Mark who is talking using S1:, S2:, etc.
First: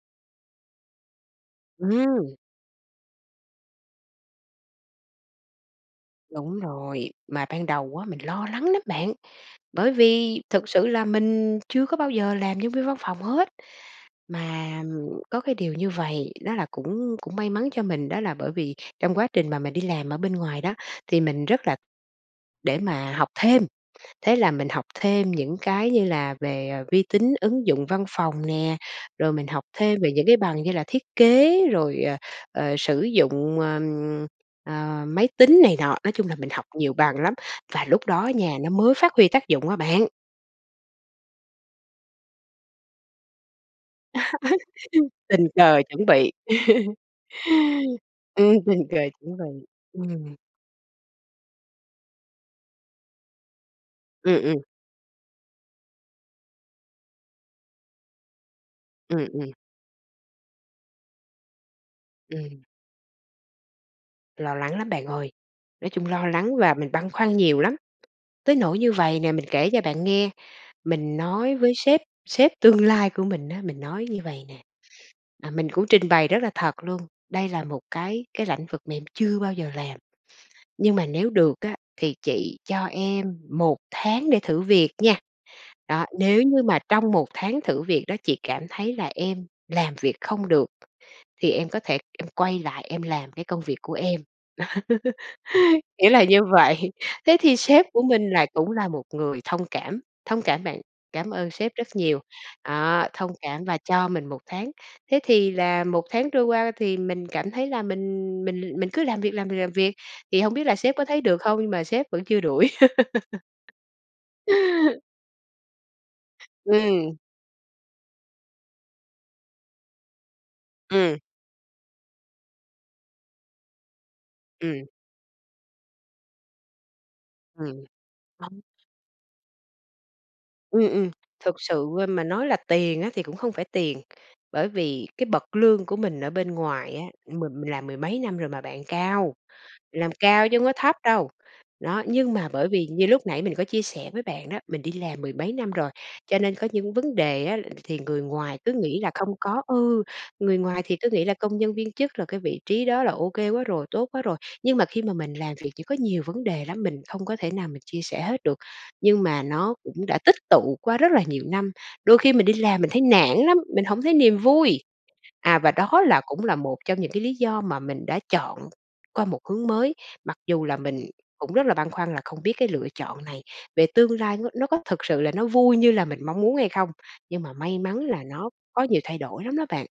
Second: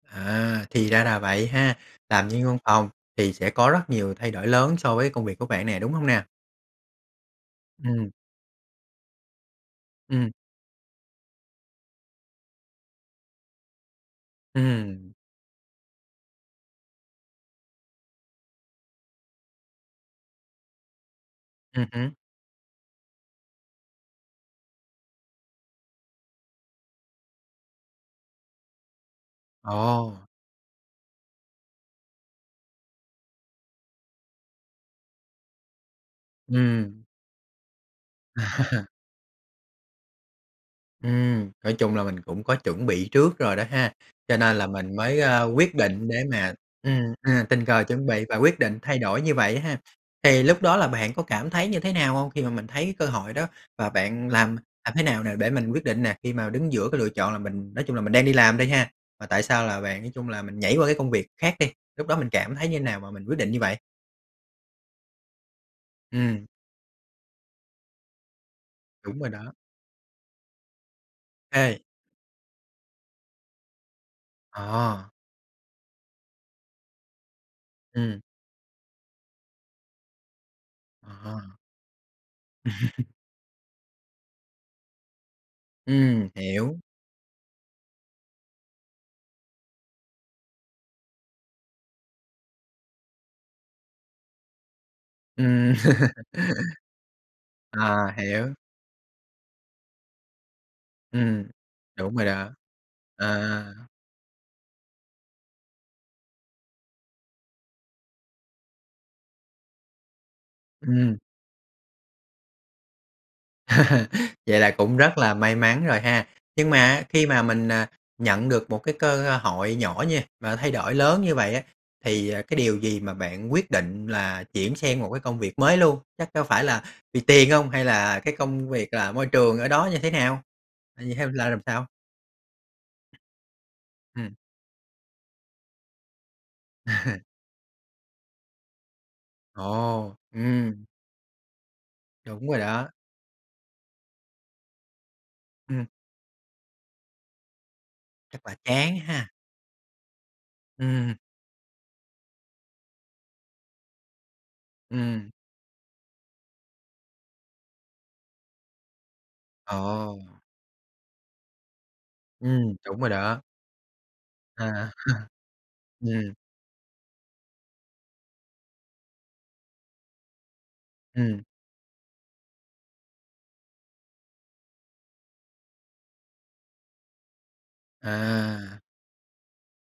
S1: À, thì ra là vậy ha. Làm
S2: Ừm!
S1: nhân viên văn phòng thì sẽ có rất nhiều thay đổi lớn so với công việc của bạn nè, đúng hông nè?
S2: Đúng rồi. Mà ban đầu á,
S1: Ừm.
S2: mình lo lắng lắm bạn. Bởi
S1: Ừm.
S2: vì thực sự là mình chưa có bao giờ làm nhân viên văn phòng hết, mà, ờm,
S1: Ừm.
S2: có cái điều như vầy, đó là, cũng cũng may mắn cho mình, đó là bởi vì trong quá trình mà mình đi làm ở bên ngoài đó, thì mình rất là
S1: Ừm hứm.
S2: để mà học thêm. Thế là mình học thêm những cái như là về, ờ, vi tính ứng dụng văn phòng nè, rồi mình học thêm về
S1: Ồ!
S2: những cái bằng như là thiết kế, rồi, ờ, ờ, sử dụng, ờm, ờ, máy tính này nọ. Nói chung là mình học nhiều
S1: Ừm.
S2: bằng lắm, và lúc đó nha nó mới phát huy tác dụng á bạn.
S1: Ừm. Nói chung là mình cũng có chuẩn bị trước rồi đó ha, cho nên là mình mới, a,
S2: Tình
S1: quyết
S2: cờ chuẩn
S1: định để
S2: bị.
S1: mà ừm, ờ, tình cờ chuẩn bị và
S2: Ừm,
S1: quyết định
S2: tình cờ
S1: thay đổi như
S2: chuẩn
S1: vậy
S2: bị.
S1: ha.
S2: Ừm.
S1: Thì lúc đó là bạn có cảm thấy như thế nào hông khi mà mình thấy cơ hội đó? Và bạn
S2: Ừm,
S1: làm
S2: ừm.
S1: làm thế nào nè để mình quyết định nè, khi mà đứng giữa cái lựa chọn là mình nói chung là mình đang đi làm đi ha mà
S2: Ừm,
S1: tại
S2: ừm.
S1: sao là bạn nói chung là mình nhảy qua cái công việc khác đi? Lúc đó mình cảm
S2: Ừm.
S1: thấy như nào mà mình quyết định như vậy?
S2: Lo lắng lắm bạn ơi! Nói chung lo
S1: Ừm.
S2: lắng và mình băn khoăn nhiều lắm. Tới nỗi như
S1: Đúng
S2: vậy
S1: rồi
S2: nè, mình
S1: đó.
S2: kể cho bạn nghe, mình nói với
S1: Ê.
S2: sếp sếp tương lai của mình á, mình nói như vầy nè,
S1: Ồ.
S2: à, mình cũng trình bày rất là thật luôn: "Đây là một
S1: Ừm.
S2: cái cái lãnh vực mà em chưa bao giờ làm, nhưng mà
S1: Ờ
S2: nếu
S1: ha.
S2: được á, thì chị cho em 1 tháng để thử việc nha. Đó,
S1: Ừm,
S2: nếu như
S1: hiểu.
S2: mà trong 1 tháng thử việc đó chị cảm thấy là em làm việc không được, thì em có thể em quay lại em làm cái công việc của em."
S1: Ừm.
S2: Kiểu là như vậy. Thế thì sếp
S1: À,
S2: của mình lại
S1: hiểu.
S2: cũng là một người thông cảm, thông cảm bạn. Cám
S1: Ừm.
S2: ơn sếp rất
S1: Đúng
S2: nhiều!
S1: rồi đó.
S2: Đó, thông cảm và
S1: À.
S2: cho mình 1 tháng. Thế thì là 1 tháng trôi qua thì mình cảm thấy là mình mình mình cứ làm việc, làm việc, làm việc, thì hông biết là sếp có
S1: Ừm.
S2: thấy được không, nhưng mà sếp vẫn chưa đuổi.
S1: Vậy là cũng rất là may mắn rồi ha. Nhưng mà á
S2: Ừm.
S1: khi mà mình, à, nhận được một cái cơ hội nhỏ nha, mà thay đổi
S2: Ừm.
S1: lớn như vậy á, thì, à, cái điều gì mà bạn quyết định là chuyển
S2: Ừm.
S1: sang một cái công việc mới luôn? Chắc có phải là vì tiền hông, hay
S2: Ừm.
S1: là cái
S2: [unintelligible]
S1: công việc là môi trường ở đó như thế nào?
S2: Ừm, ừm.
S1: Vậy theo là
S2: Thực
S1: làm sao?
S2: sự, ơ, mà nói là tiền á thì cũng không phải tiền,
S1: Ừm.
S2: bởi vì cái bậc lương của mình ở bên ngoài á, mình mình làm mười mấy năm rồi mà bạn, cao, làm
S1: Ồ!
S2: cao chứ hông có
S1: Ừm.
S2: thấp đâu. Đó, nhưng
S1: Đúng
S2: mà
S1: rồi
S2: bởi vì
S1: đó.
S2: như lúc nãy mình có chia sẻ với bạn đó, mình đi làm mười mấy năm
S1: Ừm.
S2: rồi, cho nên có những vấn đề á thì người
S1: Chắc là
S2: ngoài cứ
S1: chán
S2: nghĩ là không
S1: ha.
S2: có, ừ, người ngoài thì cứ
S1: Ừm.
S2: nghĩ là công nhân viên chức là cái vị trí đó là OK quá rồi, tốt quá rồi. Nhưng mà khi mà
S1: Ừm.
S2: mình làm việc chỉ có nhiều vấn đề lắm, mình không có thể nào mà chia sẻ hết được, nhưng mà nó cũng đã
S1: Ồ.
S2: tích tụ qua rất là nhiều năm. Đôi khi mình đi
S1: Ừm,
S2: làm mình
S1: đúng
S2: thấy
S1: rồi
S2: nản
S1: đó.
S2: lắm, mình hổng thấy niềm vui.
S1: À.
S2: À, và đó là
S1: Ừm.
S2: cũng là một trong những cái lý do mà mình đã chọn qua một hướng mới, mặc dù là mình
S1: Ừm.
S2: cũng rất là băn khoăn là không biết cái lựa chọn này về tương lai nó nó có thực sự là nó vui như là mình mong muốn hay không. Nhưng mà may mắn là nó
S1: À!
S2: có nhiều thay đổi lắm đó bạn.